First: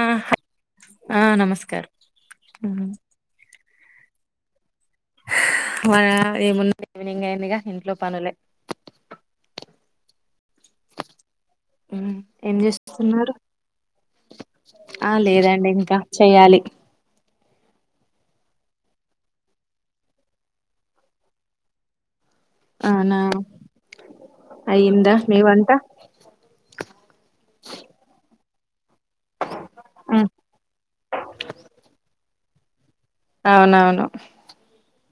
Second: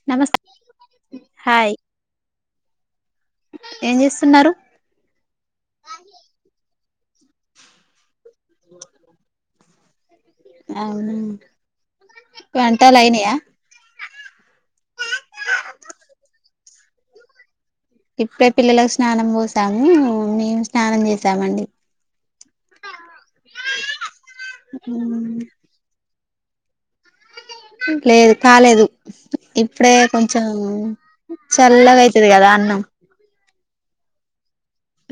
ఆ నమస్తే ఆ హాయ్ నమస్కారం హ ఏం చేస్తున్నారు మార ఏ మ ఈవినింగ్ అయిందిగా ఇంట్లో పనులే అవును ఏం పెంటలయిని చేస్తున్నారు ఆ లేదండి ఇంకా చెయ్యాలి ఇప్పుడే పిల్లలకు స్నానం పోసాము మేము స్నానం చేసామండి అవునా అయ్యంద మి వంటా లేదు కాలేదు ఇప్పుడే కొంచం చల్లగా అవుతది కదా అన్నం అవునవును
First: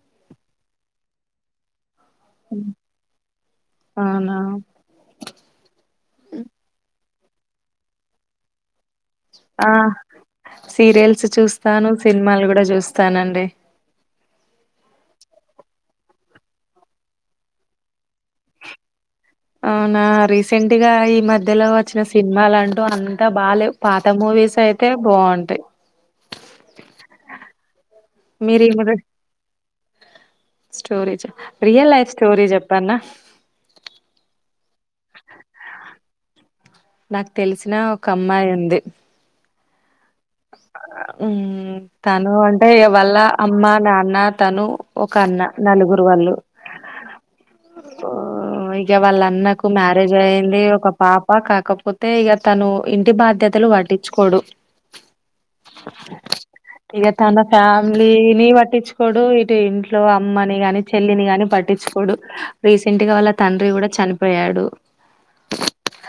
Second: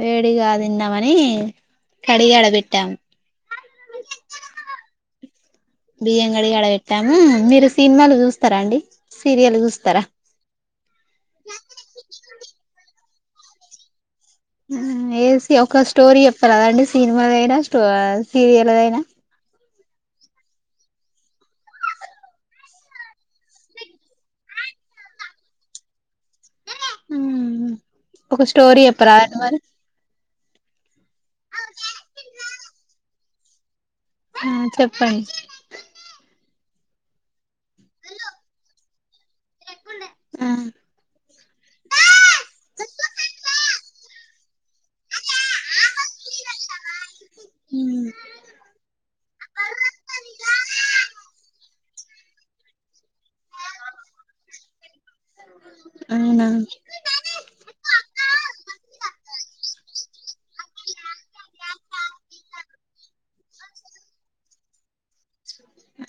వేడిగా తిందామని కడిగి అడబెట్టము అవునా వ బియ్యం కడి అడ బెట్టం మీరు సినిమాలు చూస్తారా అండి సీరియల్ ఆ చూస్తారా సీరియల్స్ చూస్తాను సినిమాలు కూడా చూస్తా స్తానండి ఏసి ఒక స్టోరీ చెప్పారాదండి సినిమాదైనా సీరియల్దైనా అవునా రీసెంట్ గా ఈ మధ్యలో వచ్చిన సినిమలుంటూ అంత బాలే పాత మూవీస్ అయితే బాగుంటాయి ఒక మీరు ఈ స్టోరీ మధ్య ఎప్పురా దండి మరి స్టోరీ రియల్ లైఫ్ స్టోరీ చెప్పన్న ఆ చెప్పండి నాకు తెలిసిన ఒక అమ్మాయి ఉంది ఆ ఉ తను అంటే వల్ళ అమ్మ నాన్న న్న తను ఒక అన్న నలుగురు వాళ్ళు ఉమ్ ఇక వాళ్ళ అన్నకు మ్యారేజ్ అఇంది ఒక పాప కాకపోతే తే ఇక తను ఇంటి బాధ్యతలు పట్టించుకోడు అవునా ఇక తన ఫ్యామిలీనీ పట్టించుకొడు ఇటు ఇంట్ల లో అమ్మని కాని చెల్లిని గాని పట్టించుకోడు రీసెంట్ గా వాళ్ళ తండ్రి కూడా చనిపోయాడు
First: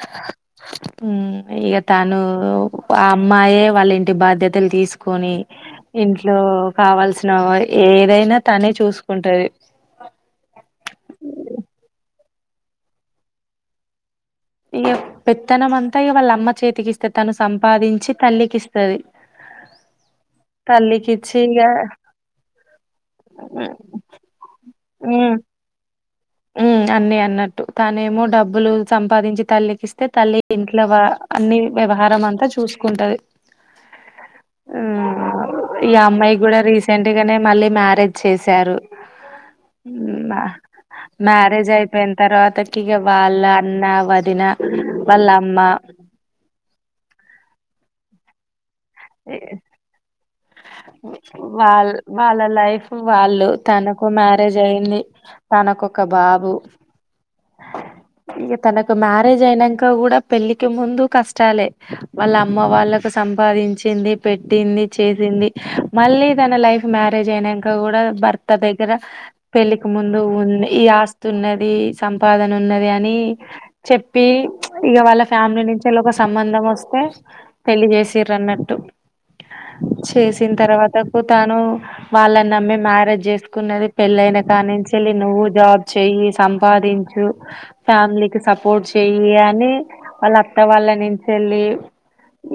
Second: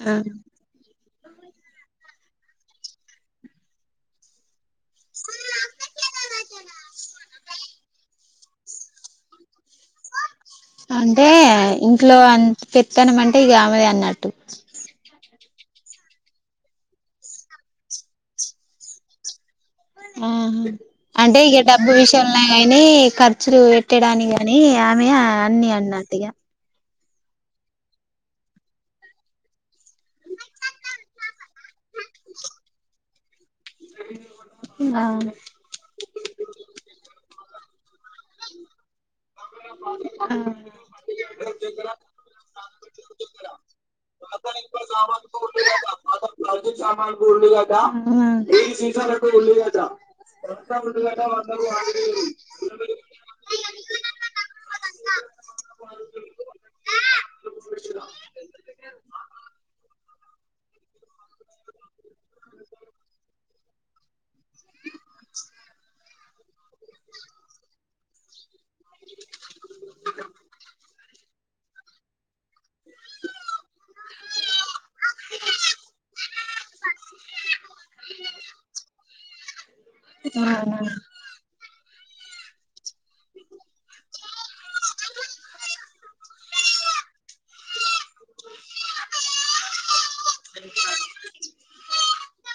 ఆ ఉ ఈగ తను అమ్మాయే వాళ్ళ ఇం టీ బాధ్యతలు తీసుకు కొని ఇంట్లో కావాల్సిన ఏదైనా తనే చూసుకుంటది అంటే ఇంట్లో అంత పెత్తానమంటే ఈ గ ఆమెదే అన్నట్టు ఇగా పె తనంమంతా వాళ్ళ అమ్మ చేతికి ఇస్తే తను సంపాదించి తల్లికి ఇస్తది మ్ హా తల్లికి ఇచ్చి అంటే ఇగ డబ్బు విషయల కానీ ఖర్చులు పెట్టడానికి గాని ఆమె అన్ని అ నాటిగా ఉ అన్ని అన్నట్టు తానే ఏమో డబ్బులు సంపాదించి తల్లికిస్తే తల్లి ఇంట్ల అన్ని వ్యవహారం అంతా చూసుకుంటది ఆ ఈ అమ్మాయి కూడా రీసెంట్గానే మళ్ళీ మ్యారేజ్ చేశారు అవునా మ్యారేజ్ అయిపోయిన తర్వాతకి ఇక వాళ్ళ అన్న వదిన వాళ్ళ అమ్మ రె ఉగాటా ఉగాట వ అ వాళ్ళ వాళ్ళ లైఫ్ వాళ్ళు తనకు మ్యారేజ్ అయింది తనకుొ ఒక బాబు ఈక తనకు మ్యారేజ్ అయినాక కూడాడా పెళ్ళికి ముందు కష్టాలే వాళ్ళ అమ్మ వాళ్ళకు సంపాదించింది పెట్టింది చేసింది మళ్ళీ తన లైఫ్ మ్యారేజ్ అయినాక కూడా బర్త్ త్త దగ్గర పెళ్ళికి ముందు ఉంది ఈ ఆస్తు ఉన్నది సంపాదన ఉన్నది అని చెప్పి ఇక వాళ్ళ ఫ్యామిలీ నుంచిలా ఒక సంబంధం వస్తే పెళ్లి చేసి్ర అన్నట్టు చేసిన తర్వాతకు తాను వాళ్ళ నమ్మి మ్యారేజ్ చేసుకున్నది పెళ్ళైన దాని నుంచి వెళ్ళి నువ్వు జాబ్ చెయ్య ఉపాదించు ఫ్యామిలీకి సపోర్ట్ చెయ్యి అని వాళ్ళ అత్త వాళ్ళ నుంచి వెళ్ళి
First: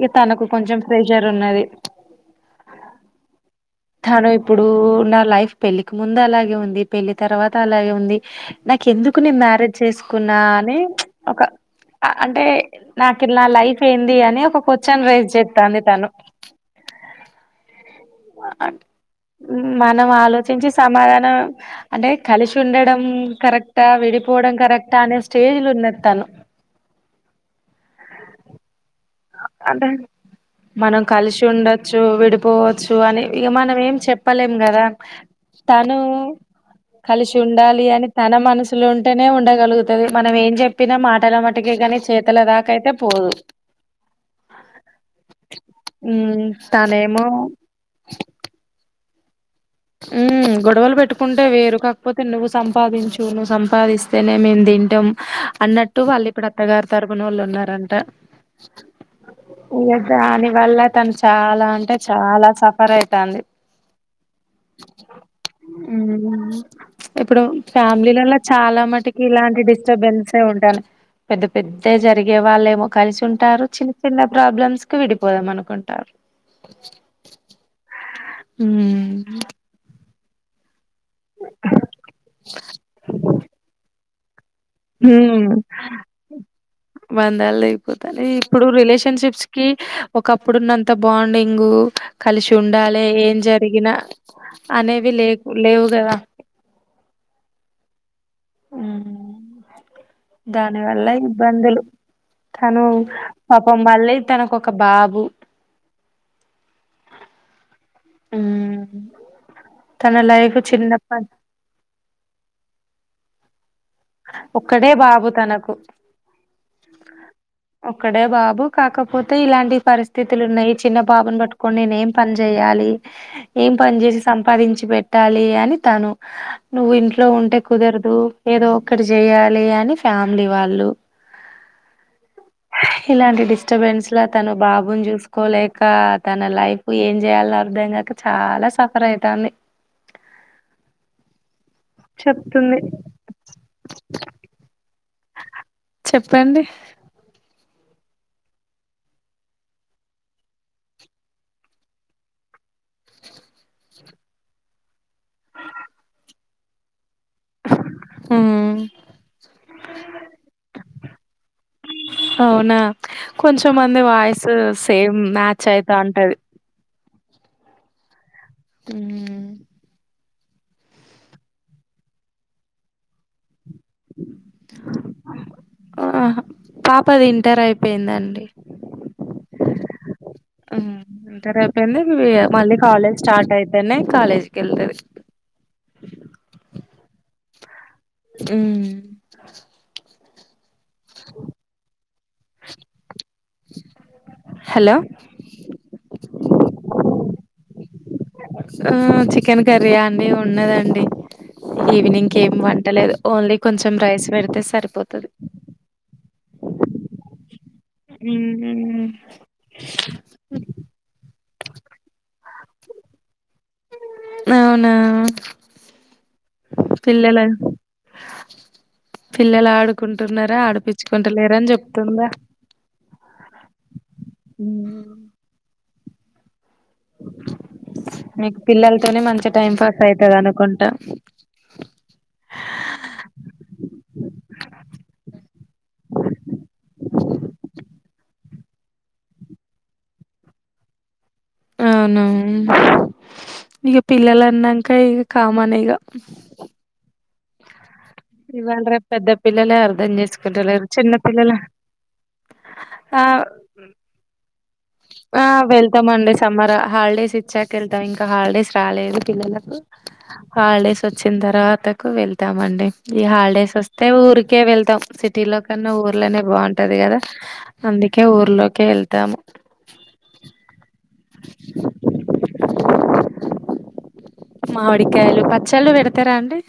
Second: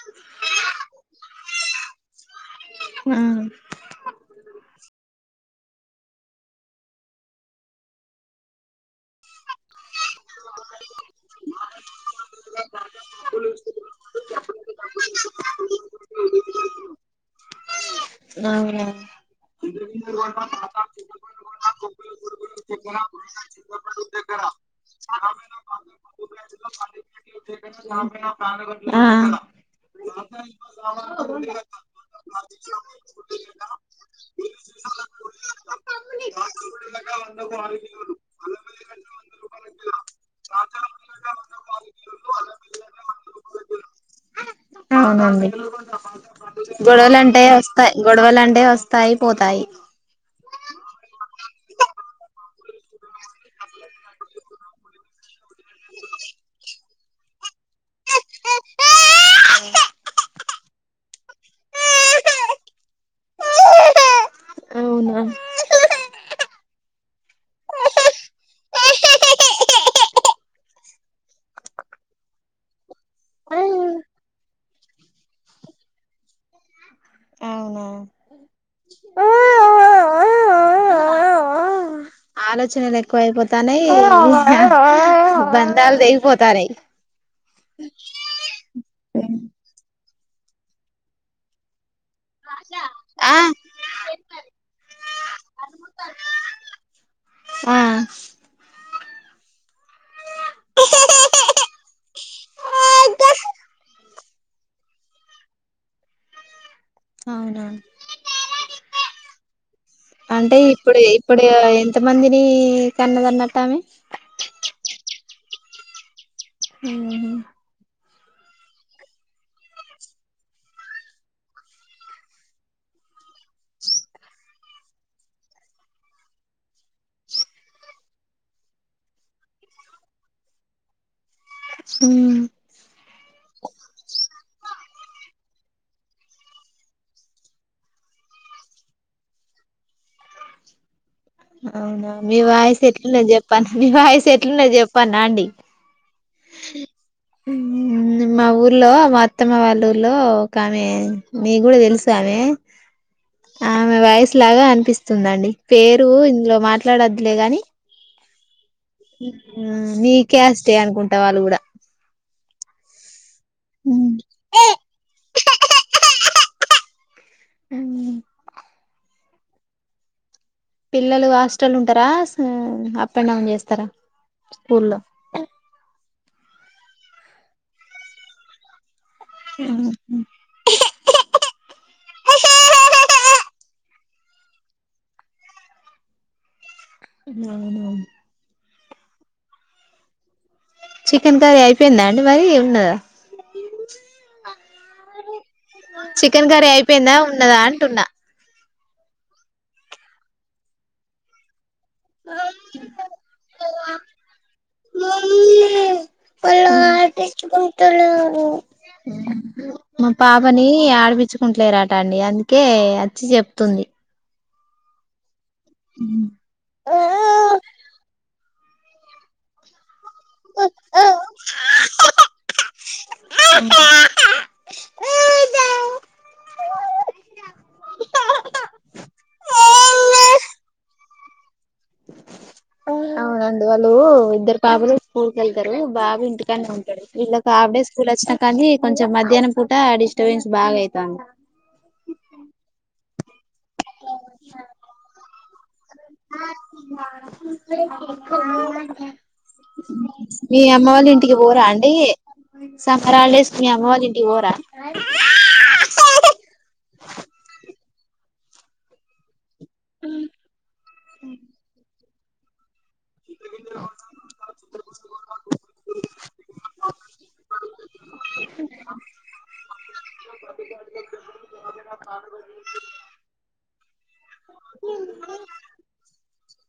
ఇ తనకు కొంచెం ప్రెషర్ ఉన్నది తను ఇప్పుడు నా లైఫ్ పెళ్లిికి ముందు అలాగే ఉంది పెళ్లిి తర్వాత అలాగే ఉంది నాకు ఎందుకు నే మ్యారేజ్ చేసుకున్నా అని ఒక అంటే నాకు నా లైఫ్ ఏంది అని ఒక కొచను రేస్ చెతాంది తను అవునా మనం ఆలోచించి సమాధానం అంటే కలిసి ఉండడం రెా విడిపోవడం కరెక్టా అనే స్టేజ్లు ఉన్నస్తాను అంటే మనం కలిసి ఉండచ్చు విడి పోవచ్చు అని ఇక మనం ఏం చెప్పలేం కదా తను కలిసి ఉండాలి అని తన మనసులు ఉంటేనే ఉండగలుగుతుది మనం ఏం చెప్పినా మాటల మటుకే కాని చేతుల దాకాయితే పోదు అవునండి ఉమ్ గొడవలు తనేమో అంటే వస్తాయి గొడవలు అంటే వస్తాయి తాయిపోతాయి ఉ గొడవలు పెట్టుకుంటే వేరు కాకపోతే నువ్వు సంపాదించు నువ్వు సంపాదిస్తేనే మేము తింటాం అన్నట్టు వాళ్ళు ఇప్పుడు అత్తగారు తరుగునోళ్ళు ఉన్నారంట ఇ దాని వల్ల తను చాలా అంటే చాలా సఫర్ అవుతుంది అవునా ఇప్పుడు ఫ్యామిలీలా చాలా మటు ఇలాంటి డిస్టర్బెన్సే ఉండల పెద్ద పెద్ద జరిగే వాళ్ళేమో కలిసి ఉంటారు చిన్న చిన్న ప్రాబ్లమ్స్ కు విడిపోదాం అనుకుంటారు అవునా ఆ ఆలోచనలు ఎక్కువ అయిపోతానాయి అవు బంధాలు తెగిపోతున్నాయ్ ఇప్పుడు రిలేషన్షిప్స్ కి ఒక్కప్పుడు ఉన్నంత బాండింగ్ ఉండాలి ఆ ఏం జరిగినా అనే అవి లే లేవుగద ఆ దాని వల్ల ఇబ్బందులు తను పాపం వల్లే తనకు ఒక బాబు అవునా తన అంటే లైఫ్ ఇప్పుడు చిన్నప్ప ఇప్పుడు ఎంత మందిని కన్నదన్న తామ ఒక్కడే బాబు తనకు ఆ ఒకక్కడే బాబు కాకపోతే ఇలాంటి పరిస్థితులు ఉన్నాయి చిన్న బాబుని పట్టుకొని నేను ఏం పని చెయాలి ఏం పని చేసి సంపాదించి పెట్టాలి అని తను నువ్వు ఇంట్లో ఉంటే కుదరదు ఏదో ఇక్కడ చెయాలి అని ఫ్యామిలీ వాళ్ళు ఇలాంటి డిస్టర్బెన్స్ లా తను బాబుని చూసుకోలేక ఇంకా తన లైఫ్ ఏం చేయలో అర్థంంగాక చాలా సఫర్ అయితుంది అవునా మీ వాయిస్ ఎట్లుంటే చొప్పల్న నీ వాయిస్ ఎట్లుండ చే పనాండి చెప్పండి మా ఊర్లో మా అత్తమ్మ వాళ్ళ ఊర్లో ఒక ఆమె మీ కూడా తెలుసు ఆమె ఆమె వయసు లాగా అనిపిస్తుందిండి పేరు ఇందులో మాట్లాడొదులే ని ఆ మీ కాస్ట్ అనుకుంటా వాళ్ళ కూడా అవునా కొంచమంది వాయిస్ సేమ్ మ్యాచ్ అయితా ఉంటది అవు హ పిల్లలు హాస్టల్ ఉంటారా అప్ అండ్ డౌన్ చేస్త ఇస్తారా స్కూల్లో పాప అది ఇంటర్ అయిపోయిందండి ఎంత రేపోయింది మళ్ళీ కాలేజ్ స్టార్ట్ అయితేనే కాలేజ్కి వెళ్తరి అవును అ చికెన్ కర్రీ అయిపోయిందా అండి మరి ఉన్నదా హలో చికెన్ కర్రీ అయిపోయిందా ఉన్నదా అంటున్నా ఆ చికెన్ కర్రీయా అండి ఉన్నదండి ఈవినింగ్ ఏం వంటలేదు ఓన్లీ కొంచెం రైస్ పెడితే సరిపోతుది ఆర్టిస్ ఇ మా పాపని ఆడపిచు కుంటలేరాట అండి అందుకే వచ్చి చెప్తుంది అవునా పిల్లలను పిల్లలు ఆడు కుంటున్నారా ఆడిపిచ్చుకుంటలేరా అని చెప్తుందా [unintelligible] మీకు పిల్లలతోనే మంచి టైం పాస్ ఆయితాది అనుకుంటా అవునండి వాళ్ళు ఇద్దరు పాపలు స్కూల్కి వెళ్తారు బాబు ఇంటికనే ఉంటాడు వీళ్ళకి హాఫ్ డే స్కూల్ వచ్చిన కానీ కొంచెం మధ్యాహ్నం పూట డిస్టర్బెన్స్ బాగా అయితుంది ఇక పిల్లలు అన్నాక ఇ కామన్ గా [unintelligible] ఇవాళ రేపు పెద్ద పిల్లలే అర్థం [inaudible] మీ చేసుకుంటలేరు అమ్మ వాళ్ళ చిన్న ఇంటికి పిల్లల పోరా అండి ఆ సక్కరాలుచేసుకొని మీ అమ్మ వాళ్ళ ఇంటికి పోరా ఆ వెళ్తాం అండి సమ్మర్ హాలిడేస్ ఇచ్చాక వెళ్తాం హాలిడేస్ రాలేదు ఇంకా హాలిడేస్ వచ్చిన తరువాత కు వెళ్తామండి ఈ హాలిడేస్ వస్తే ఊరికే వెళ్తాం సిటీ లో కన్నా ఊర్లోనే బాగుంటాది కదా అందుకే ఊర్లోకే వెళ్తాము మామిడికాయలు పచ్చళ్ళు పెడతారా అండి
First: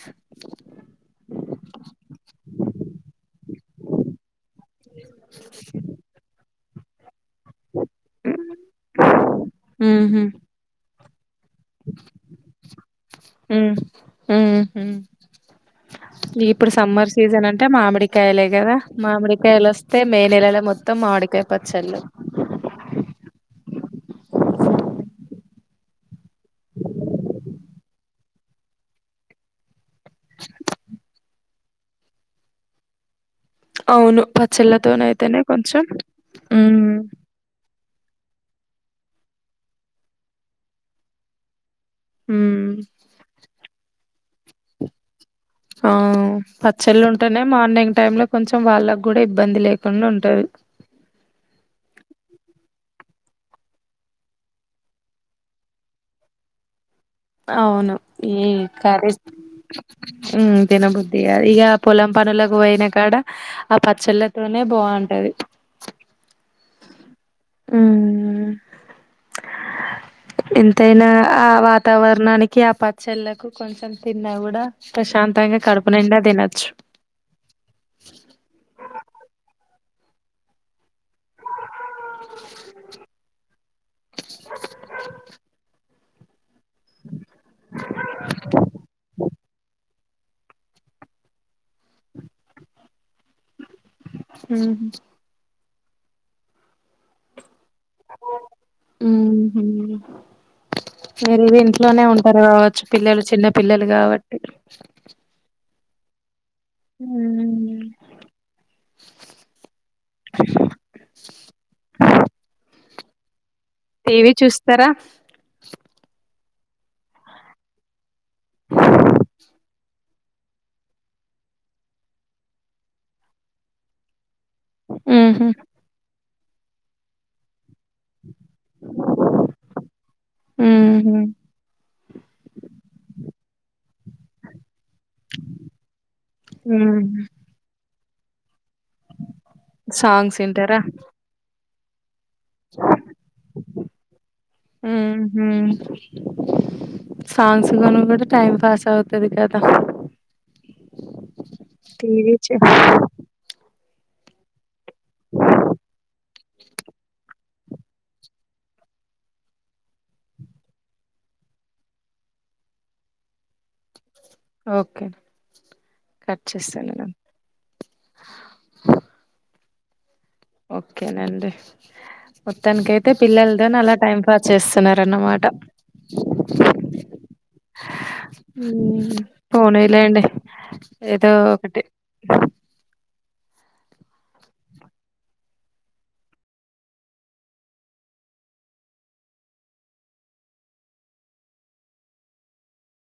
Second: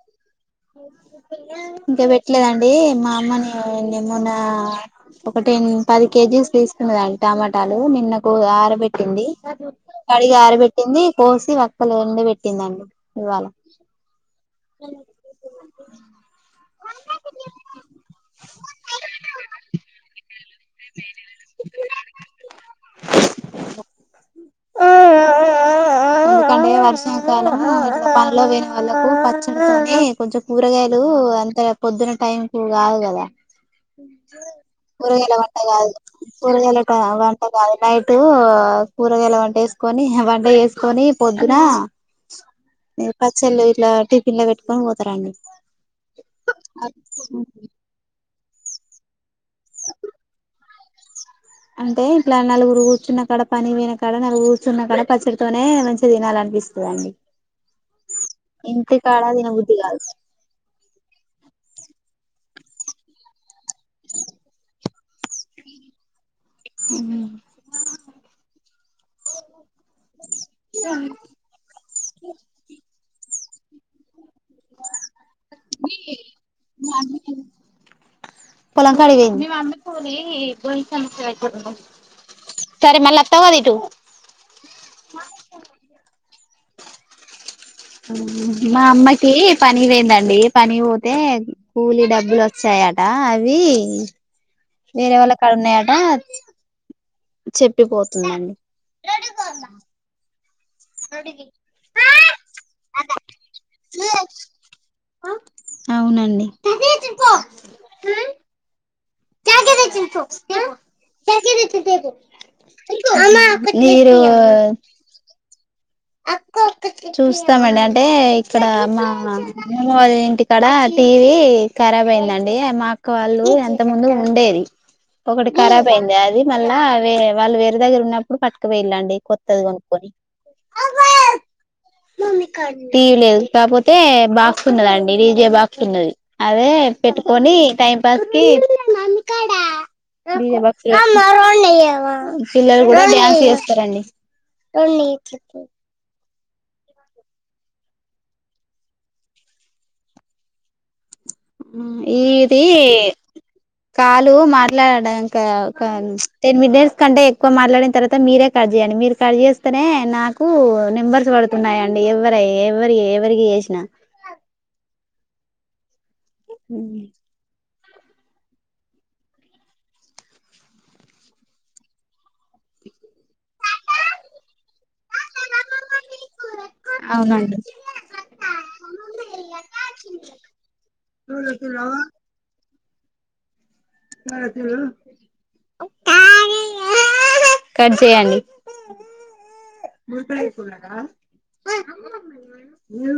ఇంకా పెట్టలేదండి మా అమ్మని నెమొననా ఒక టెన్ పది కేజీస్ తీసుకున్నాం సదాడి టమాటాలు నిన్నకు ఆరబెట్టింది ఉహు కడిగి ఆరబెట్టింది కోసి వెక్క ఎండ పెట్టిందండి ఇవాళ హమ్ హమ్ హా ఇప్పుడు సమ్మర్ సీజన్ అంటే మామిడికాయలే కదా మామిడికాయలు వస్తే మే నెలల మొత్తం మొత్తం మామికాయ పచ్చలే ఆ ఆ పడే వర్షం కాలం ఇలా వేరే వాళ్ళలకు పచ్చడతోని కొంచెం కూరగాయలు అంత పొద్దున టైం కు కాదు కదా అవును పచ్చెల్ తోనే అయి తాయి పని పరిగాల వంట [unintelligible] అది నైటు కూరగాయల వంట వేసుకొని వంట చేేసుకొని పొద్దున ఉమ్ ఈ పచ్చళ్ళు ఇట్లా టి పిల్ల పెట్టుక్కొని పోతరండి. ఆ పచ్చళ్ళు ఉంటానే మార్నింగ్ టైమ్ లో కొంచెం వాళ్ళక్ కూడా ఇబ్బంది లేకుండా ఉంటది. అంటే ఇట్లా నలుగురు ఉచ్చున్నక్కడ పనియి పోయినకాడ నలుగు ఉచ్చున్న కాడ పచ్చడితోనే మంచి తినాలనిపిస్తదండి. అవును, ఈ ఇంటి కర్రీస్ కాడ తినబుద్ధి కాదు ఉ తిన బుద్ది గాదు, ఇగ పొలం పనుల కు పోయిన కాడ, ఆ పచ్చళ్ళతోనే భాంటది. ఉహు, ఎంతైనా ఆ వాతావరణానికి ఆ పచ్చళ్ళకు కొంచమ్ తిన్నా కూడా ప్రశాంతంగా కడుపునిండా తినచ్చు. పొలం కాడికి పోయింది. సరే మళ్ళ్ వత్తవ్ గా ఇటు మా అమ్మకి పని పొయింద అండి, పని పోతే కూలి డబ్బులు వచ్చాయట అవి వేరే వాళ్ళ కాడ ఉన్నాయా ఆ చెప్పిపోతుందండి. ఊహూ మీరు ఇవి ఇంట్లోనే ఉంటారు కావచ్చు, పిల్లలు చిన్న పిల్లలు కావట్టి అవునండి‌. ఉ మీరు టీవీ చూస్తారా చూస్తామండి, అంటే ఇక్కడ మా మెమెల ఇంటి కాడ టీవీ ఖరాబ్ అయిందండి, మా అక్క వాళ్ళు ఎంత ముందు ఉండేది. ఊహూ ఒకటి ఖరాబ్ అయింది, అది మళ్ళా అవే వాళ్ళు వే ఇంటి దగ్గర ఉన్నప్పుడు పట్టక పోయిందండి, కొత్తది కొనుక్కొని ఊహూ టీవీ లేద్ కాపోతే ఎ బాహ్ ఉన్నదండి, డీజే బాక్స్ ఉన్నది. అదే హ్మ్ పెట్టుకొని టైం బస్ కి సాంగ్స్ డీజే వింటారా బాక్స్ ఇ ఆ పిల్లలు కూడా డాన్స్ చేస్తరండి. ఉమ్ సాంగ్స్ కాను పెడితే టైం పాస్ అవుతది కద అం ఈ ఇదీ కాల్ లూ మా ఇలా ఇంకా ఒక టెన్ మిడర్స్ కంటే ఎక్కువ మాట్లాడిన తర్వాత మీరే కట్ చేయండి మీరు కట్ చేస్తనే నాకూ నెంబర్స్ పడుతున్నాయండి ఎవ్వరై ఎవ్వరి ఎవరికి చేసినా ఓకే కట్ చేస్తాను నేను ఓకే నండీ మొత్తానికికై అయితే పిల్లలతోనే అలా టైం పాస్ చేస్తున్నారన్నమాట అవునండి పోనీ లేండి ఏదో ఒకటి కట్ చేయండి